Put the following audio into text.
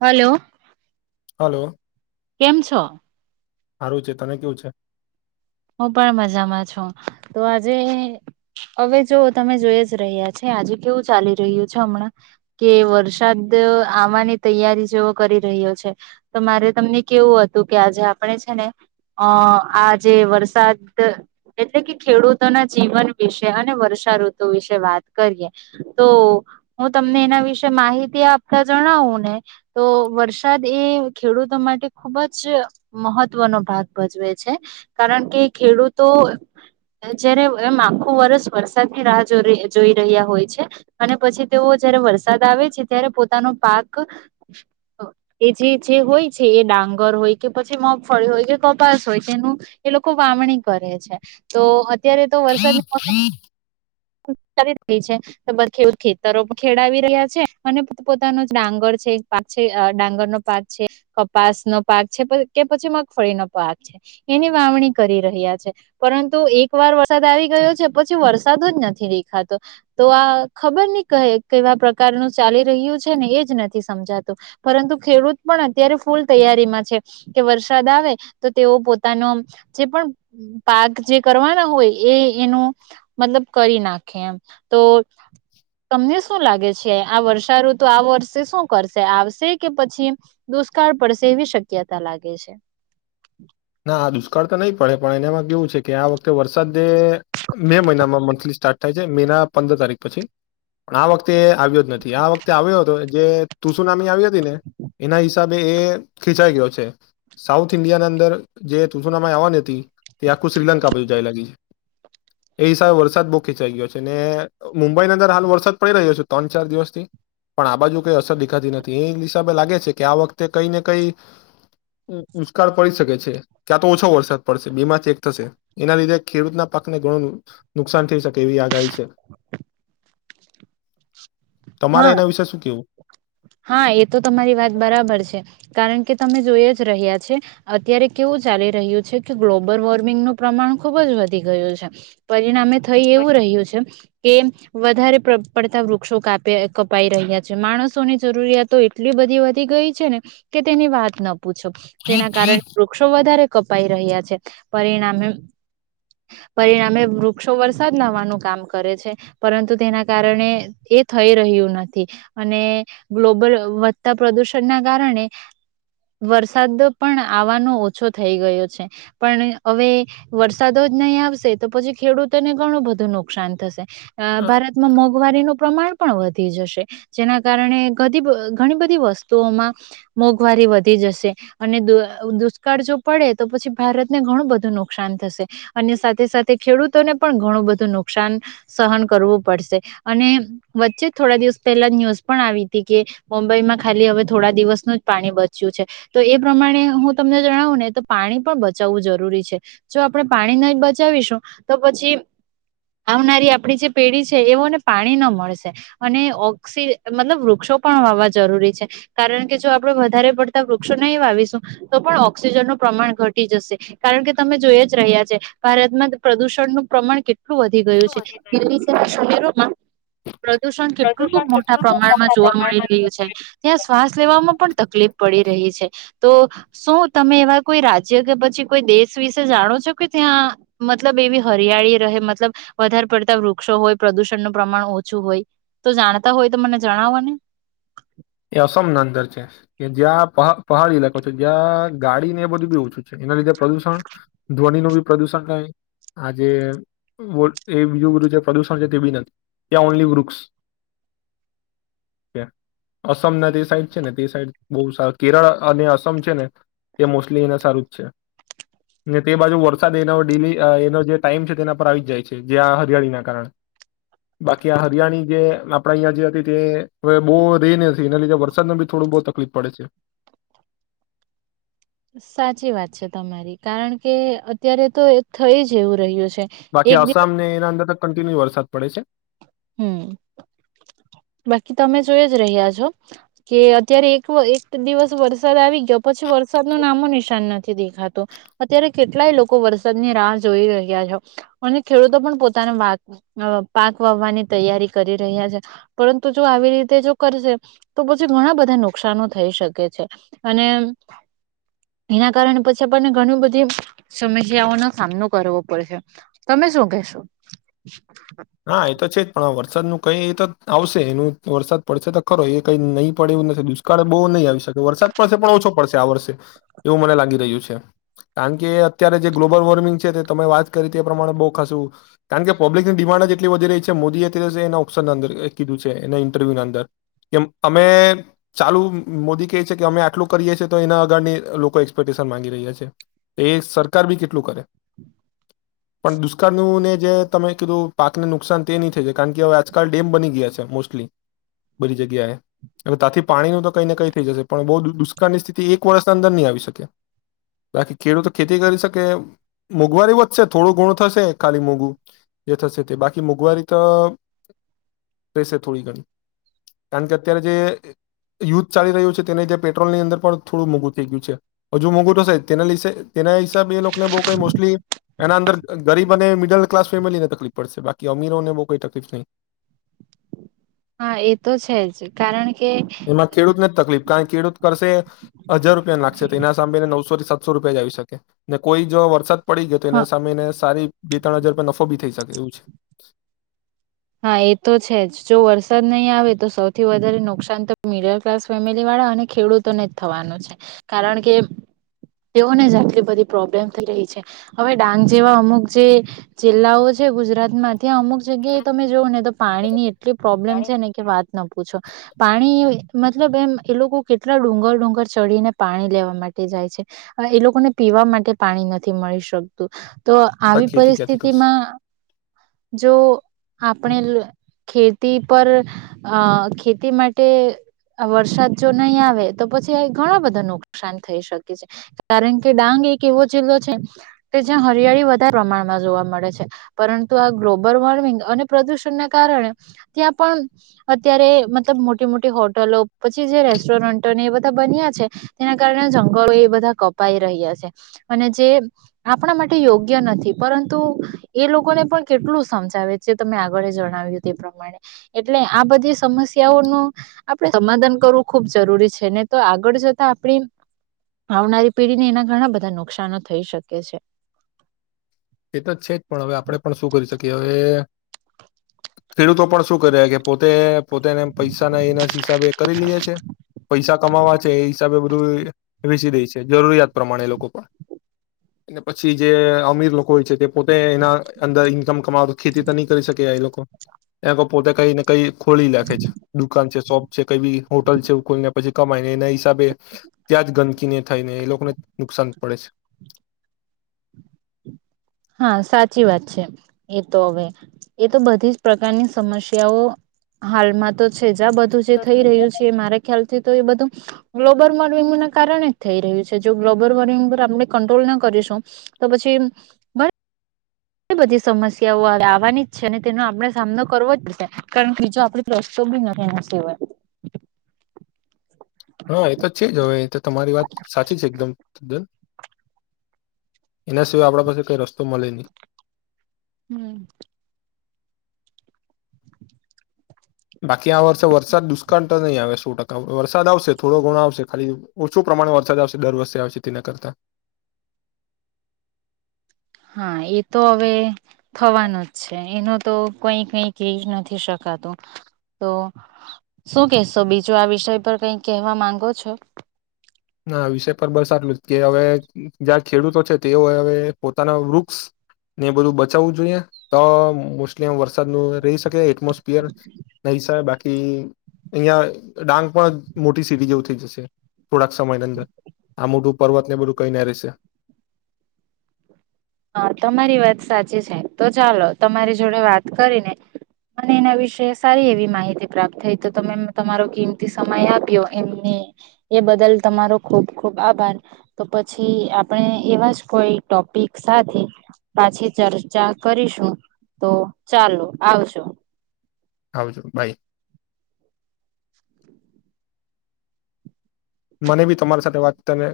Hello. Hello. કેમ છો. હારું છે તને કેવું છે. હું પણ મજામાં છું તો આજે હવે જો તમે જોઈ જ રહ્યા છે આજે કેવું ચાલી રહ્યું છે હમણાં કે વરસાદ આવાની તૈયારી જેવો કરી રહ્યો છે તો મારે તમને કેવું હતું કે આજે આપણે છે ને અ આજે વર વરસાદ એટલે કે ખેડૂતોના જીવન વિશે અને વર્ષાઋતુ વિશે વાત કરીએ તો હું તમને એના વિશે માહિતી આપતા જણાવુ ને તો વરસાદ એ ખેડૂતો માટે ખુબ જ મહત્વનો ભાગ ભજવે છે કારણ કે ખેડૂતો જયારે એમ આખુ વર્ષ વરસાદની રાહ જો જોઈ રહ્યા હોય છે અને પછી તેઓ જયારે વરસાદ આવે છે ત્યારે પોતાનો પાક એ જે જે હોય છે એ ડાંગર હોય કે પછી મગફળી હોય કે કપાસ હોય તેનું એ લો. વામણી કરે છે તો અત્યારે તો વરસાદની મોસમ રહી છે ખેતરો ખેડાવી રહ્યા છે અને પોતાનો ડાંગર છે પાક છે ડાંગર નો પાક છે કપાસ નો પાક છે કે પછી મગફળીનો પાક છે એની વાવણી કરી રહ્યા છે પરંતુ એક વાર વરસાદ આવી ગયો છે પછી વરસાદ જ નથી દેખાતો તો આ ખબર નહી કહે કેવા પ્રકારનું ચાલી રહ્યું છે ને એ જ નથી સમજાતું પરંતુ ખેડૂત પણ અત્યારે ફૂલ તૈયારીમા છે કે વરસાદ આવે તો તેઓ પોતાનો જે પણ પાક જે કરવાના હોય એ એનુ મતલબ કરી નાખે એમ તો તમને શું લાગે છે. છે આ વર્ષાઋત આ વર્ષે શું કરશે આવશે કે પછી દુષ્કાળ પડશે એવી શક્યતા લાગે છે. ના દુષ્કાળ તો નઈ પડે પણ એનામાં કેવું છે કે આ વખતે વરસાદ મે મહિનામાં મંથલી સ્ટાર્ટ થાય છે મે ના પંદર તારીખ પછી પણ આ વખતે એ આવ્યો જ નથી આ વખતે આવ્યો હતો જે તુસુનામી આવી હતી ને એના હિસાબે એ ખીંચાઈ ગયો છે સાઉથ ઇન્ડિયા ના અંદર જે તુસનામય આવવાની હતી તે આખું શ્રીલંકા બાજુ જાય લાગી છે એ હિસાબે વરસાદ બો ખેંચાઈ ગયો છે ને મુંબઈની અંદર હાલ વરસાદ પડી રહ્યો છે ત્રણ ચાર દિવસથી પણ આ બાજુ કઈ અસર દેખાતી નથી એ હિસાબે લાગે છે કે આ વખતે કઈ ને કઈ દુષ્કાળ પડી શકે છે. ક્યાં તો ઓછો વરસાદ પડશે બે માંથી એક થશે એના લીધે ખેડૂતના પાકને ઘણું નુકસાન થઈ શકે એવી આગાહી છે. તમારે હા એના વિશે શું કેવું હા એ તો તમારી વાત બરાબર છે કારણ કે તમે જોઈ જ રહ્યા છે અત્યારે કેવું ચાલી રહ્યું છે કે ગ્લોબલ વોર્મિંગનું પ્રમાણ ખુબ જ વધી ગયું છે પરિણામે થઈ એવું રહ્યું છે કે વધારે પડતા વૃક્ષો કા પે કપાઈ રહ્યા છે માણસોની જરૂરિયાતો એટલી બધી વધી ગઈ છે ને કે તેની વાત ન પૂછો જેના કારણે વૃક્ષો વધારે કપાઈ રહ્યા છે પરિણામે પરિણામે વૃક્ષો વરસાદ લાવાનું કામ કરે છે પરંતુ તેના કારણે એ થઈ રહ્યું નથી અને ગ્લોબલ વધતા પ્રદુષણના કારણે વરસાદ પણ આવાનો ઓછો થઈ ગયો છે પણ હવે વરસાદો જ નહીં આવશે તો પછી ખેડૂતોને ઘણું બધું નુકસાન થશે. અ ભારતમાં મો મોંઘવારીનું પ્રમાણ પણ વધી જશે જેના કારણે ધડી ઘણી બધી વસ્તુઓમાં મોંઘવારી વધી જશે અને દુ દુષ્કાળ જો પડે તો પછી ભારતને ઘણું બધું નુકસાન થશે અને સાથે સાથે ખેડૂતોને પણ ઘણું બધું નુકસાન સહન કરવું પડશે અને વચ્ચે થોડા દિવસ પહેલા ન્યુઝ પણ આવી હતી કે મુંબઈમાં ખાલી હવે થોડા દિવસનું જ પાણી બચ્યું છે તો એ પ્રમાણે હું તમને જણાવું ને તો પાણી પણ બચાવવું જરૂરી છે જો આપણે પાણી નય બચાવીશું તો પછી આવનારી આપણી જે પેઢી છે એવોને પાણી ન મળ સે અને ઓક્સી મતલબ વૃક્ષો પણ વાવવા જરૂરી છે કારણ કે જો આપડે વધારે પડતા વૃક્ષો નહી વાવીશું તો પણ ઓક્સિજન નું પ્રમાણ ઘટી જશે કારણ કે તમે જોય જ રહ્યા છે ભારતમાં પ્રદુષણ નું પ્રમાણ કેટ સુ વધી ગયું છે [unintelligible] રોમાં પ્રદુષણ કેટલું મોટા પ્રમાણમાં જોવા મળી રહ્યું છે ત્યાં શ્વાસ લેવામાં પણ તકલીફ પડી રહી છે. તો શું તમે એવા કોઈ રાજ્ય કે પછી કોઈ દેશ વિશે જાણો છો કે ત્યાં મતલબ એવી હરિયાળી રહે મતલબ વધારે પડતા વૃક્ષો હોય પ્રદુષણનું પ્રમાણ ઓ છું હોય તો જાણતા હોય તો મને જણાવો ને એ અસમ ના અંદર છે કે જ્યાં પહા પહાડી ઈલાકો છે જ્યાં ગાડીને એ બધું બી ઓછું છે એના લીધે પ્રદુષણ ધ્વનિ નું બી પ્રદુષણ થાય આ જે એ બીજું બું પ્રદુષણ છે તે બી નથી ત ઓનલી વૃક્ષ અસમના જે સાઈડ છે ને તે સાઈડ બહુ સારો કેરળ અને અસમ છે ને તે મોસ્ટલી એને સારું જ છે ને તે બાજુ વરસાદ એનો ડેલી એનો જે ટાઈમ છે તેના પર આવી જ જાય છે જયા હરિયાણીના કારણે બાકી આ હરિયાણી જે આપણા અહીંયા જે હતી તે હવે બો રે થી એના લીધે વરસાદમાં બી થોડું બો તકલીફ પડે છે. સાચી વાત છે તમારી કારણ કે અત્યારે તો થઈ જવું રહ્યું છે. બાકી એક દિવસ આસામ ને એના અંદર ત કન્ટિન્યુ વરસાદ પડે છે. હમ બાકી તમે જોઈ જ રહ્યા છો કે અત્યારે એક એક દિવસ વરસાદ આવી ગયો પછી વરસાદ ન નામો નિશાન નથી દેખાતું અત્યારે કેટલાય લોકો વરસાદની રાહ જોઈ રહ્યા છો અને ખેડૂતો પણ પોતાના વા અ પાક વાવવાની તૈયારી કરી રહ્યા છે પરંતુ જો આવી રીતે જો કરશે તો પછી ઘણા બધા નુકશનો થઈ શકે છે અને એના કારણે પછી આપણને ઘણી બધી સમસ્યાઓનો સામનો કરવો પડશે તમે શું કેશો હા એ તો છે જ પણ વરસાદનું કઈ એ તો આવશે એનું વરસાદ પડશે તો ખરો એ કઈ નહીં પડે એ નથી દુષ્કાળ બો નહીં આવી શકે વરસાદ પડશે પણ ઓછો પડશે આ વર્ષે એવું મને લાગી રહ્યું છે કારણ કે અત્યારે જે ગ્લોબલ વોર્મિંગ છે તે તમે વાત કરી તે એ પ્રમાણે બો ખાસું કારણ કે પબ્લિકની ડિમાન્ડ જ એટલી વધી રહી છે મોદી એ અત્યારે એના ઓપ્શન અંદર કીધું છે એના ઇન્ટરવ્યુ ના અંદર કે અમે ચાલુ મોદી કે છે કે અમે આટલું કરીએ છીએ તો એના આગળની લોકો એક્સપેક્ટેશન માંગી રહ્યા છે એ સરકાર બી કેટલું કરે પણ દુષ્કાળનુંને જે તમે કીધું પાકને નુકસાન તે ની થઈ જાય કારણ કે હવે આજકાલ ડેમ બની ગયા છે મોસ્ટલી બધી જગ્યાએ હવે ત્યાંથી પાણીનું તો કંઈ ને કંઈ થઈ જશે પણ બહુ દુષ્કાળની સ્થિતિ એક વર્ષના અંદર નહી આવી શકે બાકી ખેડૂતો ખેતી કરી શકે મોંઘવારી વધશે થોડું ઘણું થશે ખાલી મોંઘું જે થશે બાકી મોંઘવારી તો રહેશે થોડી ઘણી કારણ કે અત્યારે જે યુદ્વ ચાલી રહ્યું છે તેને જે પેટ્રોલની અંદર પણ થોડું મોંઘું થઈ ગયું છે હજુ મોંઘું થશે તેના લીસે તેના હિસાબે એ લોકોને બો કઈ મોસ્ટલી એના અંદર ગરીબ અને મિડલ ક્લાસ ફેમિલીને તકલીફ પડશે બાકી અમીરોને બો કોઈ તકલીફ નહી હા એ તો છે જ કારણ કે કાઈ ખેડૂત કરશે હજાર રૂપિયા લાગશે તો એના સાંભળને નવોથી સાતસો રૂપિયા જ આવી શકે ને કોઈ જો વરસાદ પડી ગયો હતો હ એના સામે ને સારી બે ત્રણ હજાર પર નફો બી થઈ શકે એવુ હા એ તો છે જ જો વરસાદ નહી આવે તો સૌથી વધારે નુકસાન તો મિડલ ક્લાસ ફેમિલી વાળા અને ખેડૂતોને જ થવાનો છે કારણ કે તેઓને જ આટલી બધી પ્રોબ્લેમ થઈ રહી છે હવે ડાંગ જેવા અમુક જે જિલ્લાઓ છે. ગુજરાતમાં ત્યા અમુક જગ્યાએ જોવુ ને તો પાણીની એટલી પ્રોબ્લેમ છે, ને કે વાત ન પૂછો પાણી મતલબ એમ એ લોકો કેટલા ડુંગર ડુંગર ચડીને પાણી લેવા માટે જાય છે, એ લોકોને પીવા માટે પાણી નથી મળી શકતું. તો આ આવી ખેતી ક્યાંથી કરશે પરિસ્થિતિમાં જો આપણે એલું ખેતી પર અ ખેતી માટે વરસાદ જો નહીં આવે તો પછી ઘણા બધા નુકસાન થઈ શકે છે, કારણ કે ડાંગ એક એવો જિલ્લો છે કે જ્યાં હરિયાળી વધારે પ્રમાણમાં જોવા મળે છે. પરંતુ આ ગ્લોબલ વોર્મિંગ અને પ્રદૂષણ ના કારણે ત્યાં પણ અત્યારે મતલબ મોટી મોટી હોટલો પછી જે રેસ્ટોરન્ટોને એ બધા બન્યા છે, તેના કારણે જંગલો એ બધા કપાઈ રહ્યા છે અને જે આપણા માટે યોગ્ય નથી પરંતુ એ લોકોને પણ કેટલું સમજાવે છે. તમે આગળ જણાવ્યું તે પ્રમાણે એટલે આ બધી સમસ્યાઓનું આપણે સમાધાન કરવું ખૂબ જરૂરી છે. ને તો આગળ જતા આપણી આવનારી પેઢીને એના ઘણા બધા નુકશનો થઈ શકે છે. એ તો છે જ પણ હવે આપણેે પણ, શું કરી શકીએ? કે હવે ખેડૂતો પણ શું કરે કે પોતે પોતેને પૈસાના એના હિસાબે કરી લઈએ છે. પૈસા કમાવા છે એ હિસાબે બધું વેચી દે છે. જરૂરિયાત પ્રમાણે એ લોકો પણ એ પછી જે અમીર લોકો કોય છે તે પોતે એના અંદર ઈન્કમ કમાવ ખેતી તો નહી કરી શકે એ લોકો એ પોતે કઈને કઈ ખોલી રાખે છે. દુકાન છે. શોપ છે કઈ બી હોટલ છે. ખોલીને પછી કમાયને એના હિસાબે ત્યાં જ ગંદકીને થાય ને એ લોકોને નુકસાન પડે છે. હા સાચી વાત છે. એ તો હવે એ તો બધી જ પ્રકારની સમસ્યાઓ હાલમાં તો છે જ બધું જે થઈ રહ્યું છે. મારે ખ્યાલથી તો એ બધું ગ્લોબલ વોર્મિંગ ના કારણે જ થઈ રહ્યું છે. જો ગ્લોબલ વોર્મિંગ પર આપણે કંટ્રોલ ના કરીશું તો પછી બ [inaudible] એ બધી સમસ્યાઓ આવવાની જ છે અને તેનો આપણે સામનો કરવો જ પડશે કારણ કે બીજો આપડ પ્રશ્તો બી નથી એના સિવાય હા એ તો છે જ હવે તો તમારી વાત સાચી છે. એક તદ્દન એના સિવાય આપડા પાસે કઈ રસ્તો મલે ની હમ. બા. કી આ વષે વરસાદ દુષ્કાળ તો નહીં આવે સો ટકા વરસાદ આવશે થોડો ઘણો આવશે. ખાલી ઓછું પ્રમાણે વરસાદ આવશે દર વર્ષે આવશે તેના કરતા. હા એ તો હવે થવાનું જ છે. એનું તો કઈ કઈ ક નથી શકાતું તો શું કેશો બીજું આ વિષય પર કઈ કહેવા માંગો છો? ના વિષય પર બસ આટલું જ કે હવે જ્યાં ખેડૂતો છે તેઓ હવે પોતાના વૃક્ષ ને બધું બચાવવું જોઈએ તો મોસ્ટલી આ વરસાદ ન રહી શકે એટમોસફિયર નહી શ બાકી અહં ડાંગ પણ મોટી સીટી જેવું થઈ જશે. થોડાક સમયની અંદર આ મોટું પર્વત ને બધું કઈને રહેશે. હા તમારી વાત સાચી છે, તો ચાલો તમારી જોડે વાત કરીને મને એના વિશે સારી એવી માહિતી પ્રાપ્ત થઈ, તો તમે તમારો કિંમતી સમય આપ્યો એમને એ બદલ તમારો ખુબ ખુબ આભાર તો પછી આપણે એવા જ કોઈ ટોપિક સાથે પાછી ચર્ચા કરીશું તો ચાલો આવજો આવજો બાય. મને બી તમારી સાથે વાત કરી ને